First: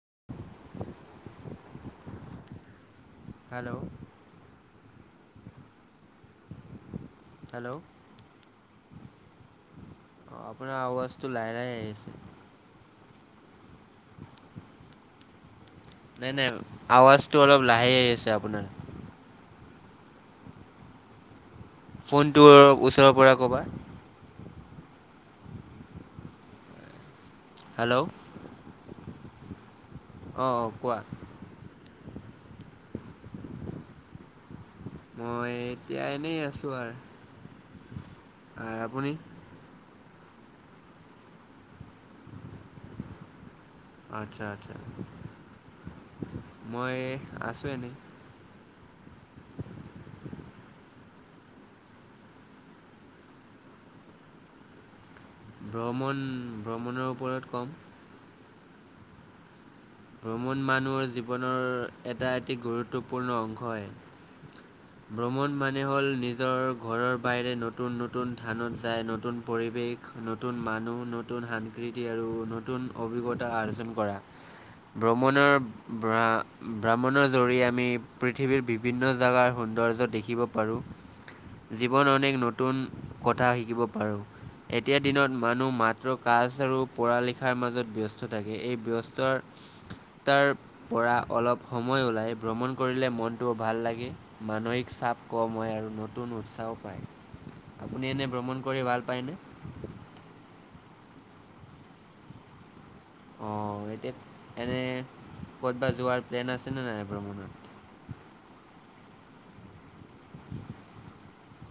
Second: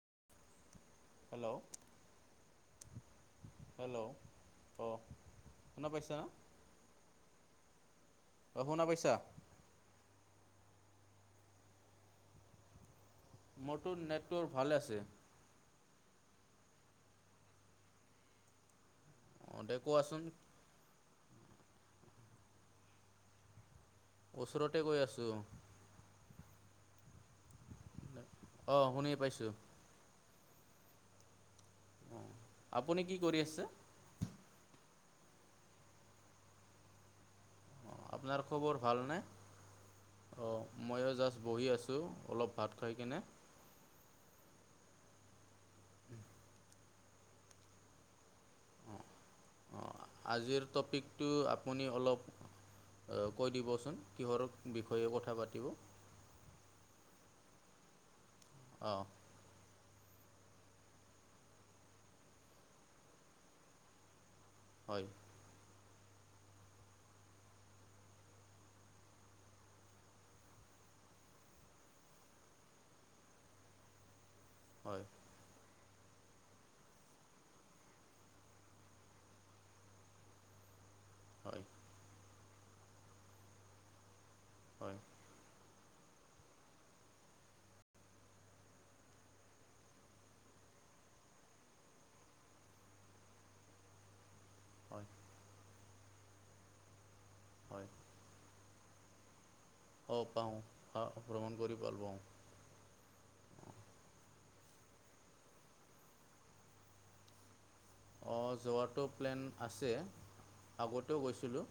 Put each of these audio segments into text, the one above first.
[unintelligible] Hello, hello? অ'। শুনা পইচা? হেল্ল'? অ', শুনা পইচা? অ', আপোনাৰ আৱাজটো লাহে-লাহে আহি আছে। মতোৰ নেটৱৰ্ক ভালে আছে। নাই-নাই, আৱাজটো অলপ লাহে আসি আছে আপোনাৰ। অ', দে কোৱাচোন? ফোনটো ওচৰৰ পৰা কবা। ওচৰতে কৈ আছো। হেল্ল'? অ', শুনি পাইছোঁ। অ'-অ', কোৱা? আপুনি কি কৰি আছে? মই এতিয়া এনেই আছো আৰু। অ', আপোনাৰ আৰু খবৰ ভাল আপুনি নে? অ', ময়ো জাষ্ট বহি আছোঁ, অলপ ভাত খাই কিনে। আচ্ছা-আচ্ছা। মই আছোঁ এনেই। অঁ অঁ আজিৰ টপিকটো আপুনি অলপ কৈ দিবচোন। কিহৰ বিষয়ে কথা পাতিব ভ্ৰমণ, ভ্ৰমণৰ ওপৰত ক'ম। অ'। ভ্ৰমণ মানুহৰ জীৱনৰ এটা এটি গুৰুত্বপূৰ্ণ অংশ হয় হয়। ভ্ৰমণ ম হল নিজৰ ঘৰৰ বাহিৰে নতুন-নতুন থানত যায় নতুন পৰিৱেশ, নতুন ম মানুহ, নতুন সাস্কৃতি, আৰু নতুন অভিজ্ঞতা আৰ্জন কৰা। হয় ভ্ৰমণৰ, ভ্ৰমণৰ জৰিয় আমি পৃথিৱীৰ বিভিন্ন জেগাৰ সুন্দৰ [unintelligible] দেখিব পাৰো। হয় জীৱন অনেক নতুন কথা শিকিব পাৰো। হয় এতিয়া দিনত মানুহ মাত কাজ আৰু পঢ়া লিখাৰ মাজত ব্যস্ত থাকে। এই ব্যস্ত তাৰ পৰা অলপ সময় ওলাই ভ্ৰমণ কৰিলে মনটো ভাল লাগে। মানসিক হয় চাপ কম হয় আৰু নতুন উৎসাহ পায়। হয় আপুনি এনে ভ্ৰমণ কৰি ভাল পায়নে? অ', পাও। আহ', ভ্ৰমণ কৰি পাও। অ', এতিয়া এনে ক'ত বা যোৱাৰ প্লেন আছেনে নাই ভ্ৰমণত? অ', যোৱাটো প্লেন আছে, আগতেও গৈছিলোঁ।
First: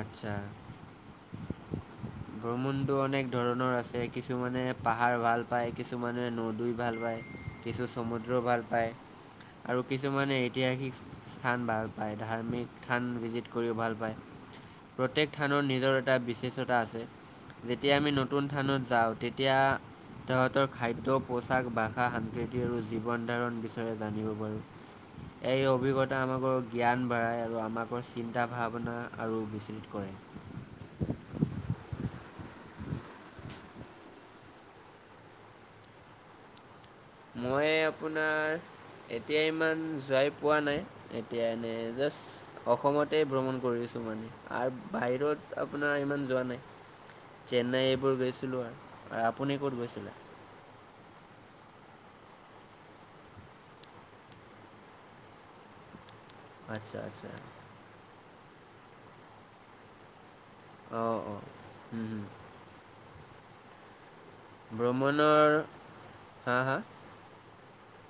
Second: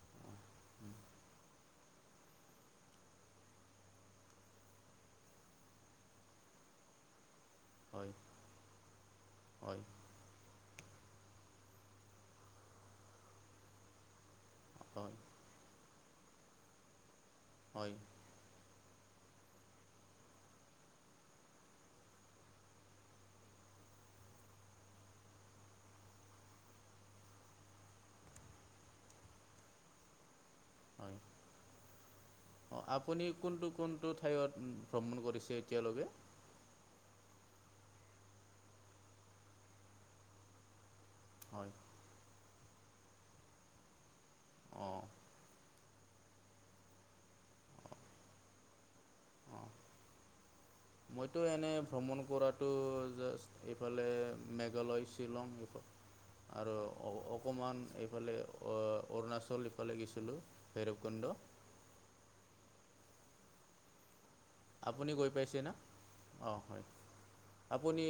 আচ্ছা। ভ্ৰমণতটো অনেক ধৰণৰ আছে, কিছুমানে পাহাৰ ভাল পায় কিছুমানে নদী ভাল প কিছু হয় চমুদ্ৰ ভাল পায়। হয় আৰু কিছুমানে ঐতিহাসিক স্থান ভাল পায়। ধাৰ্মিক স্থান ভিজিট কৰিও ভাল পায়। হয় প্ৰত্যেক থানৰ নিজৰ এটা বিশষ্টতা আছে। যেতিয়া হয় আমি নতুন থানত যাওঁ তেতিয়া তাহাঁতৰ খাদ্য, পোচাক, ভাষা, সস্কৃতি আৰু জীৱন ধাৰণ বিষয়ে জানিব পাৰোঁ। এই অভিজ্ঞতা আমাকৰ জ্ঞান বাঢ়াই আৰু আমাকৰ চিন্তা ভাৱনা আৰু প্ৰট কৰে। অ-আপুনি কোনটো কোনটো ঠাইত ভ্ৰমণ কৰিছে এতিয়ালৈকে? মই আপোনাৰ এতিয়া ইমান যোৱাই পোৱা নাই। এতিয়া হয় এনে জাষ্ট অসমতে ভ্ৰমণ কৰিছো মানে, আৰু অঁ বাহিৰত আকৌ আপোনাৰ ইমান যোৱা নাই। চেন্নাই এইবোৰ গৈছিলোঁ আৰু, আপুনি অঁ ক'ত গৈছিলে? মইতো এনে ভ্ৰমণ কৰাতটো জাষ্ট এইফালে মেঘালয়, শ্বিলং এই আৰু আচ্ছা আচ্ছা অকণমান এইফালে অৰুণাচল ইফালে গৈছিলোঁ। অ, ভৈৰৱকুণ্ড অ। আপুনি ভ্ৰমণ গৈ ৰ পাইছেনে হা, অঁ হা। হয় আপুনি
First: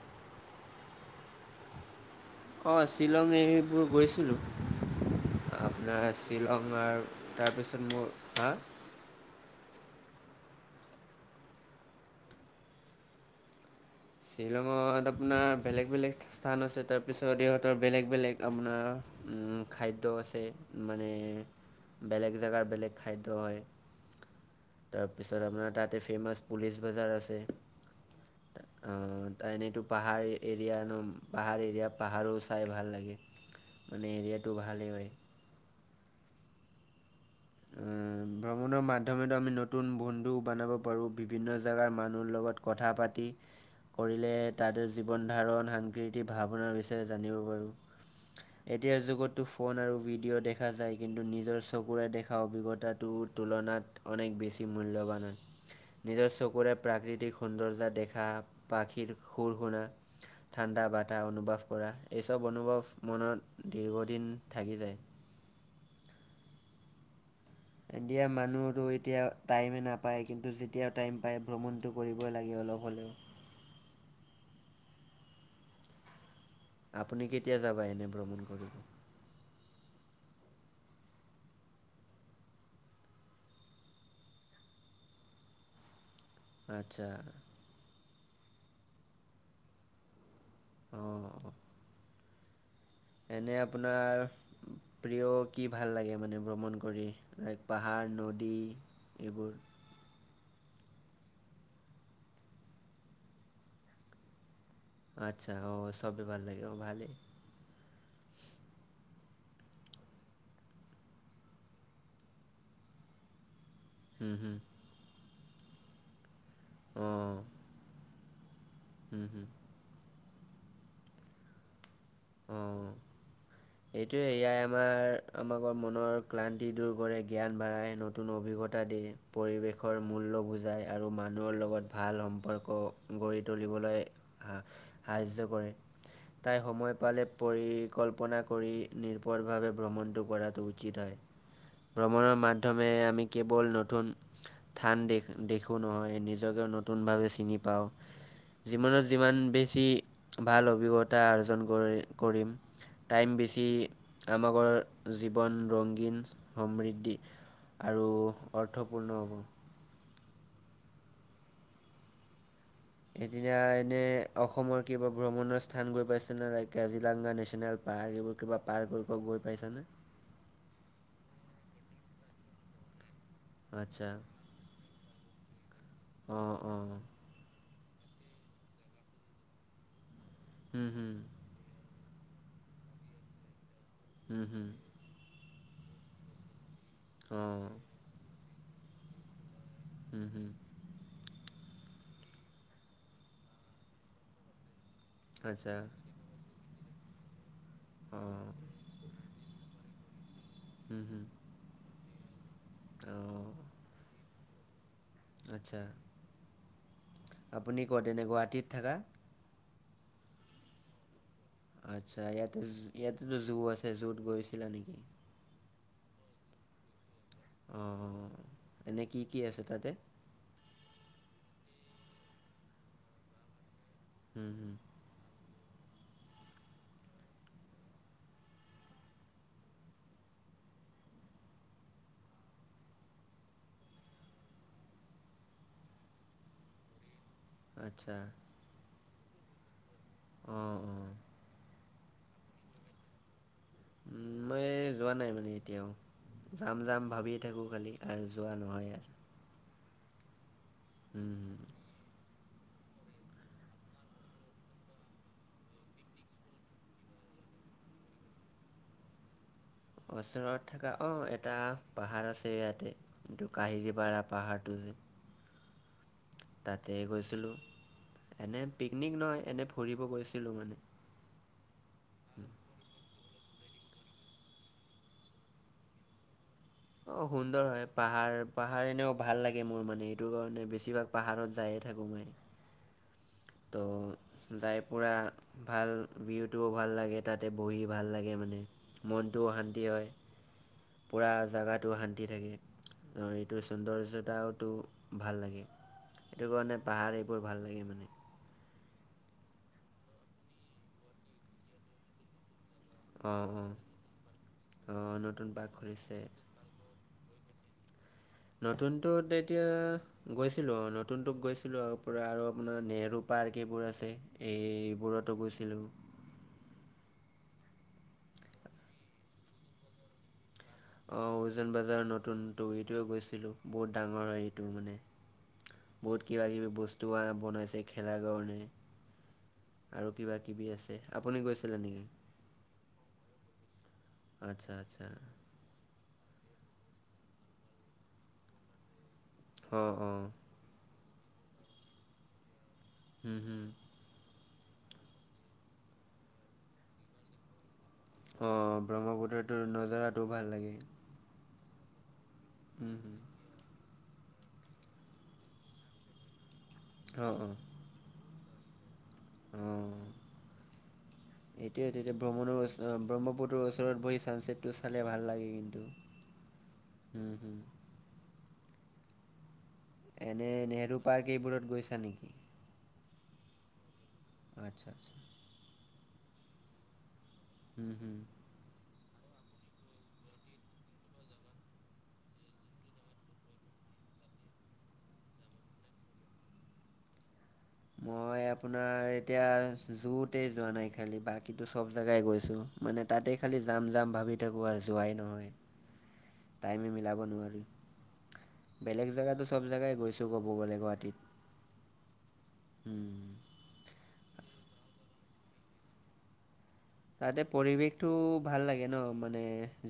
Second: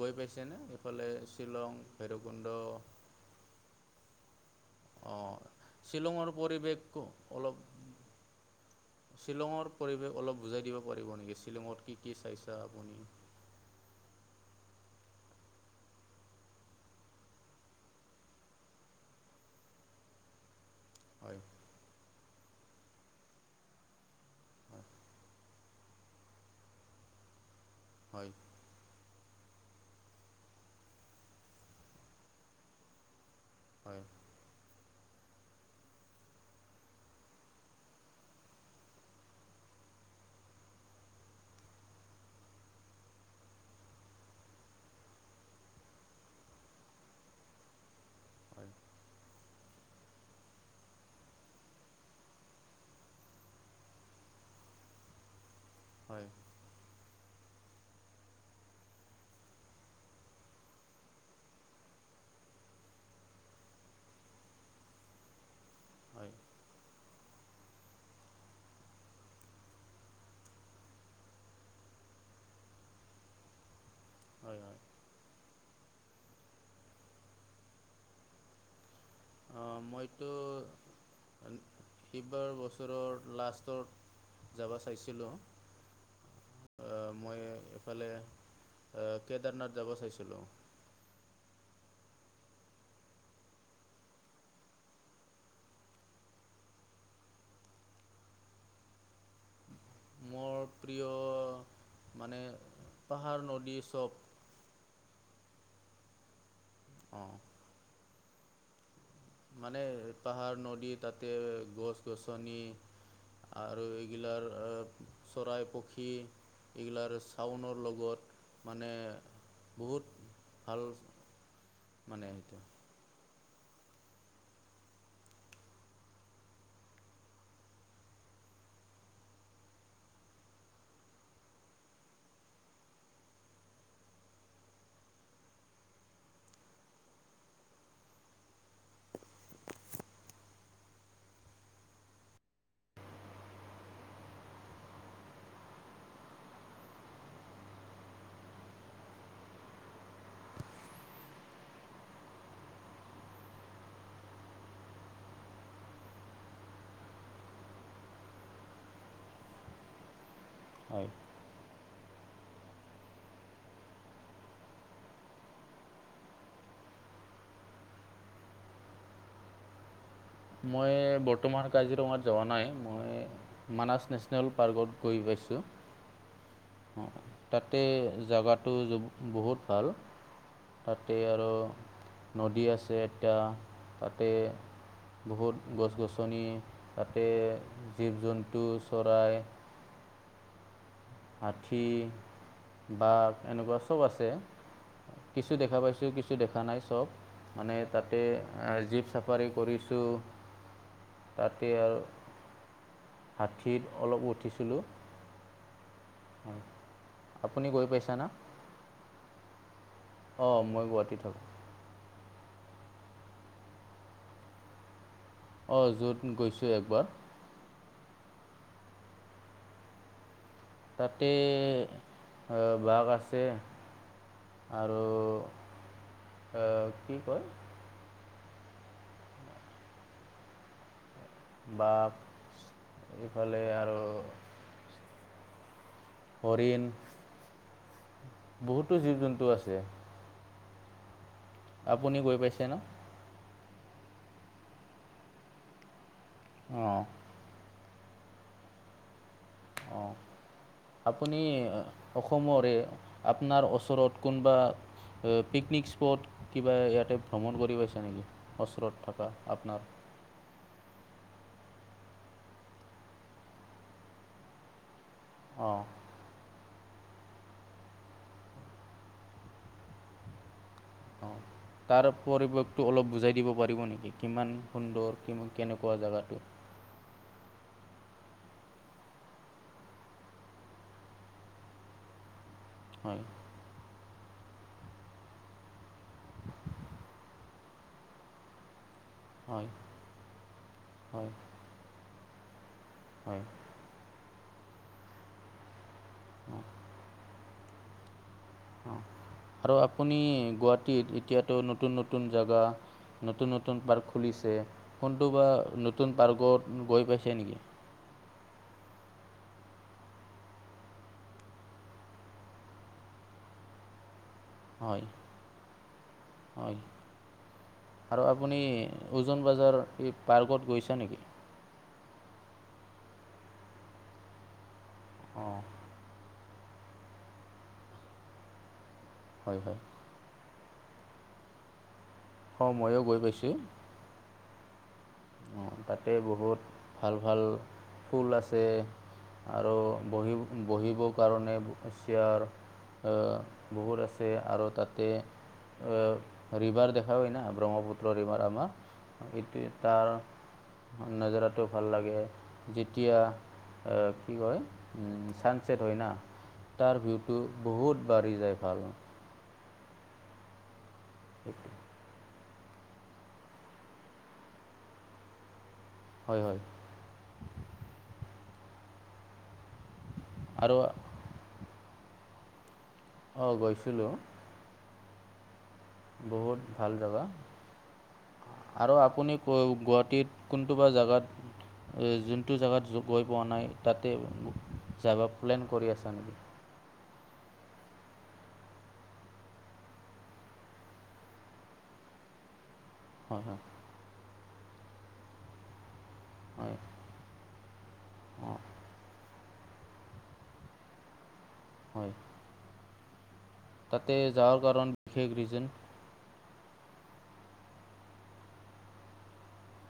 গৈ পাইছেনে, এইফালে শ্বিলং? ভৈৰৱকুণ্ড অ' শ্বিলং এৰিবোৰ গৈছিলো। আহ' শ্বিলঙৰ পৰিৱেশ আৰু অলপ তাৰপিছত মোৰ হা শ্বিলঙৰ পৰিৱেশ অলপ বুজাই দিব পাৰিব নেকি? শ্বিলঙত কি কি চাইছা আপুনি? শ্বিলঙত আপোনাৰ বেলেগ বেলেগ স্থান আছে। তাৰপিছত ইহঁতৰ বেলেগ বেলেগ আপোনাৰ খাদ্য আছে, মানে হয় বেলেগ জেগাৰ বেলেগ খাদ্য হয়। তাৰপিছত আপোনাৰ তাতে ফেমাচ পুলিচ বজাৰ আছে। হয়। ত এনেইটো পাহাৰ এৰিয়ানো পাহাৰ এৰিয়াত পাহাৰো চাই ভাল লাগে [unintelligible] হয় মানে এৰিয়াটো ভালেই হয় উ ভ্ৰমণৰ মাধ্যমে আমি নতুন বন্ধু বনাব পাৰোঁ বিভিন্ন জেগাৰ মানুহৰ লগত কথা পাতি কৰিলে তাতে জীৱন ধাৰণ সাংস্কৃতিক ভাৱনাৰ বিষয়ে জানিব পাৰোঁ এতিয়াৰ যুগতটো ফোন আৰু ভিডিঅ' দেখা যায় কিন্তু নিজৰ চকুৰে দেখা সা অভিজ্ঞতাটোৰ তুলনাত অনেক বেছি মূল্যৱান হয় [unintelligible] হয় নিজৰ চকুৰে প্ৰাকৃতিক সৌন্দৰ্য দেখা পাখিৰ সুৰ শুনা [unintelligible] ঠাণ্ডা বাধা অনুভৱ কৰা এই চব অনুভৱ মনত দীৰ্ঘদিন থাকি যায় [inaudible] হয় [unintelligible] এতিয়া মানুহো এতিয়া টাইমে নাপায় কিন্তু যেতিয়াও টাইম পায় ভ্ৰমণতটো কৰিবই লাগিব অল হ'লেও [unintelligible] হয় হয় আপুনি কেতিয়া যাবা এনে ভ্ৰমণ কৰিব অ মইতো সিবাৰ বছৰৰ লাষ্টত যাব চাইছিলোঁ [unintelligible] আচ্ছা ইফালে কেদাৰনাথ যাব চাইছিলোঁ অ'। এনে আপোনাৰ প্ৰিয় কি ভাল লাগে মানে ভ্ৰমণ কৰি লাইক পাহাৰ নদী [unintelligible] এইবোৰ মোৰ প্ৰিয় মানে পাহাৰ নদী চব আচ্ছা অ চবেই ভাল লাগে অ ভালেই [unintelligible] অঁ মানে পাহাৰ নদী তাতে গছ গছনি আৰু হুম এইগিলাৰ হুম চৰাই পক্ষী এইগিলাৰ অ' চাউনৰ লগত [unintelligible] মানে হুম হুম বহুত ভাল মানে সেইটো। আহ এইটোৱে এয়াই আমাৰ আমাকৰ মনৰ ক্লান্তি দূৰ কৰে জ্ঞান বাঢ়াই নতুন অভিজ্ঞা [unintelligible] দি পৰিৱেশৰ মূল্য বুজায় আৰু মানুহৰ লগত ভাল সম্পৰ্ক গঢ়ি তুলিব স কৰে তাই সময় পালে পৰিকল্পনা [unintelligible] কৰি নিৰ্ভৰভাৱে ভ্ৰমণটো কৰাটো উচিত হয় ভ্ৰমণৰ মাধ্যমে আমি কেৱল নতুন স্থান দেখো নহয় নিজকে নতুনভাৱে চিনি পাওঁ জীৱনত যিমান বেছি ভাল অভিজ্ঞতা অৰ্জন কৰি কৰিম টাইম বেছি আমাকৰ জীৱন ৰগীন সমৃদ্ধি [unintelligible] আৰু অৰ্থপূৰ্ণ হ'ব হয় এদিনা এনে অসমৰ কিবা ভ্ৰমণৰ স্থান গৈ পাইছে ন কাজিলাংগা নেশচনেল পাৰ্ক [unintelligible] পাৰ এইবোৰ কিবা পাৰ্ক কৰিব গৈ পাইছানে মই বৰ্তমান কাজিৰঙাত যোৱা নাই মই মানাছ আচ্ছা নেশ্যনেল পাৰ্কত গৈ পাইছোঁ অঁ অঁ অ তাত [unintelligible] তাতে জেগাটো বহুত ভাল হুম হুম তাতে আৰু নদী আছে এতিয়া তাতে হুম হুম বহুত গছ গছনি [unintelligible] তাতে অঁ জীৱ জন্তু চৰাই উম হম আঠি বাঘ এনেকুৱা চব আছে [unintelligible] কিছু আচ্ছা দেখা পাইছোঁ কিছু দেখা নাই চব মানে তাতে অঁ জীপ চাফাৰী কৰি হুম হুম তাতে আৰু আঠী অলপ উঠিছিলোঁ [unintelligible] আত্ছা [unintelligible] হয় আপুনি ক'ত এনে গুৱাহাটীত থকা। অ মই গুৱাহাটীত থাকো। আচ্ছা ইয়াতে ইয়াতেতো জু আছে জুত গৈছিলা নেকি। অ জুত গৈছো একবাৰ অঁ এনেই কি কি আছে তাতে। তাতে বাঘ আছে হুম হুম আৰু কি কয়? বাঘ এইফালে আৰু হৰিণ। আচ্ছা বহুতো জীৱ জন্তু আছে। অঁ অঁ আপুনি গৈ পাইছে ন। উম মই যোৱা নাই মানে এতিয়াও যাম যাম অঁ ভাবিয়ে থাকো খালি। আৰু যোৱা নহয়। অ হুম আপুনি হুম। সমৰে আপোনাৰ ওচৰত কোনোবা পিকনিক স্পট কিবা ইয়াতে ভ্ৰমণ কৰি পাইছে নেকি ওচৰত থকা আপোনাৰ ওচৰত থকা অ এটা পাহাৰ আছে ইয়াতে এইটো কাহিলিপাৰা পাহাৰ টো। উ অঁ তাতে গৈছিলো এনে পিকনিক নহ এনে ফুৰিব গৈছিলো মানে। [inaudible] অঁ তাৰ পৰিৱেশটো অলপ বুজাই দিব পাৰিব নেকি কিমান সুন্দৰ কি কেনেকুৱা জেগাটো। অ সুন্দৰ হয় পাহাৰ পাহাৰ এনেও ভাল লাগে মোৰ মানে এইটো কাৰণে বেছিভাগ পাহাৰত যায়। থাকোঁ মই। হয় ত' যাই পুৰা ভাল ভিউটোও ভাল লাগে তাতে বহি ভাল লাগে মানে। মনটোও অ শান্তি হয়। পুৰা হয় জাগাটো শান্তি থাকে আৰু হয় এইটো সৌন্দৰ্যতা টো ভাল লাগে সেইটো অঁ কাৰণে পাহাৰ এইবোৰ ভাল লাগে মানে অঁ আৰু আপুনি গুৱাহাটীত এতিয়াতো নতুন নতুন জেগা অঁ নতুন অঁ নতুন পাৰ্ক খুলিছে অঁ কোনটো বা নতুন পাৰ্ক নতুন খুলিছে পাৰ্কত গৈ পাইছে নেকি? নতুনতত এতিয়া গৈছিলো নতুনতোক গৈছিলো আৰু পৰা আৰু আপোনাৰ নেহেৰু পাৰ্ক বোৰ আছে হয় এইবোৰতো গৈছিলোঁ হয় আৰু আপুনি ওজন বজাৰ এই পাৰ্কত গৈছে নেকি অঁ উজন বজাৰৰ নতুন তৰিটোৱে গৈছিলোঁ বহুত ডাঙৰ হয় এইটো মানে। অঁ বহুত কিবা কিবি বস্তু বনাইছে খেলাৰ কাৰণে। হয় হয় আৰু কিবা কিবি আছে আপুনি গৈছিলে নেকি? অঁ ময়ো গৈ পাইছোঁ। আচ্ছা আচ্ছা। অঁ তাতে বহুত ভাল ভাল ফুল আছে। আৰু অঁ অঁ বহিব বহিবৰ কাৰণে চেয়াৰ। হুম হুম বহুত আছে আৰত তাতে ৰিভাৰ দেখা হয় ন ব্ৰহ্মপুত্ৰ। পৰিমাৰ অঁ আমাৰ এইটো ব্ৰহ্মপুত্ৰটোৰ তাৰ নজাৰাটো ভাল লাগে নজৰত টো ভাল লাগে হুম হুম যেতিয়া কি কয় ছানচেট হয় না তাৰ অঁ ভিউটো অঁ বহুত বাঢ়ি যায় ভাল। এইটোয়েটো এতিয়া ভ্ৰমণো। ব্ৰহ্মপুতৰ ওচৰত বহি ছানচছেটটো চালে ভাল লাগে কিন্তু। হয় হয় হম হম। এনে আৰু নেহৰু পাৰ্ক এইবোৰত গৈছা নেকি? অঁ গৈছিলোঁ। আচ্ছা আচ্ছা বহুত ভাল জাগা। হো হো।। আৰু আপুনি ক গুৱাহাটীত কোনটো বা জাগাত। যোনটো জাগাত গৈ পোৱা নাই তাতে। যাব প্লেন কৰি আছা নেকি? মই আপোনাৰ এতিয়া যুতে যোৱা নাই খালি বাকীতো চব জেগাই গৈছোঁ। মানে তাতে হয় হয় খালি যাম যাম ভাবি থাকোঁ আৰু যোৱাই নহয়। হয় টাইম মিলাব নোৱাৰোঁ অঁ বেলেগ জেগাতো। চব জেগাই গৈছোঁ কব গ'লে গুৱাহাটীত। হয়। উম। তাতে যাৱাৰ কাৰণ বিশেষ ৰিজেন। তাতে পৰিৱেশটো ভাল লাগে ন মানে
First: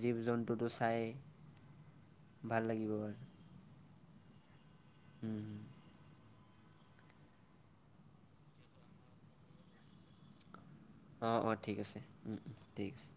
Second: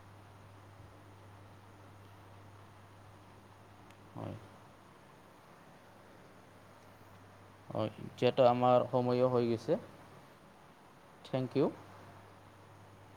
জীৱ জন্তুটো চাই। ভাল লাগিব বাৰু। হয় হোঁ হোঁ। অঁ যিহেতু আমাৰ সময়ো হৈ গৈছে। অ থেংক অ ইউ ঠিক আছে, উম উম ঠিক আছে।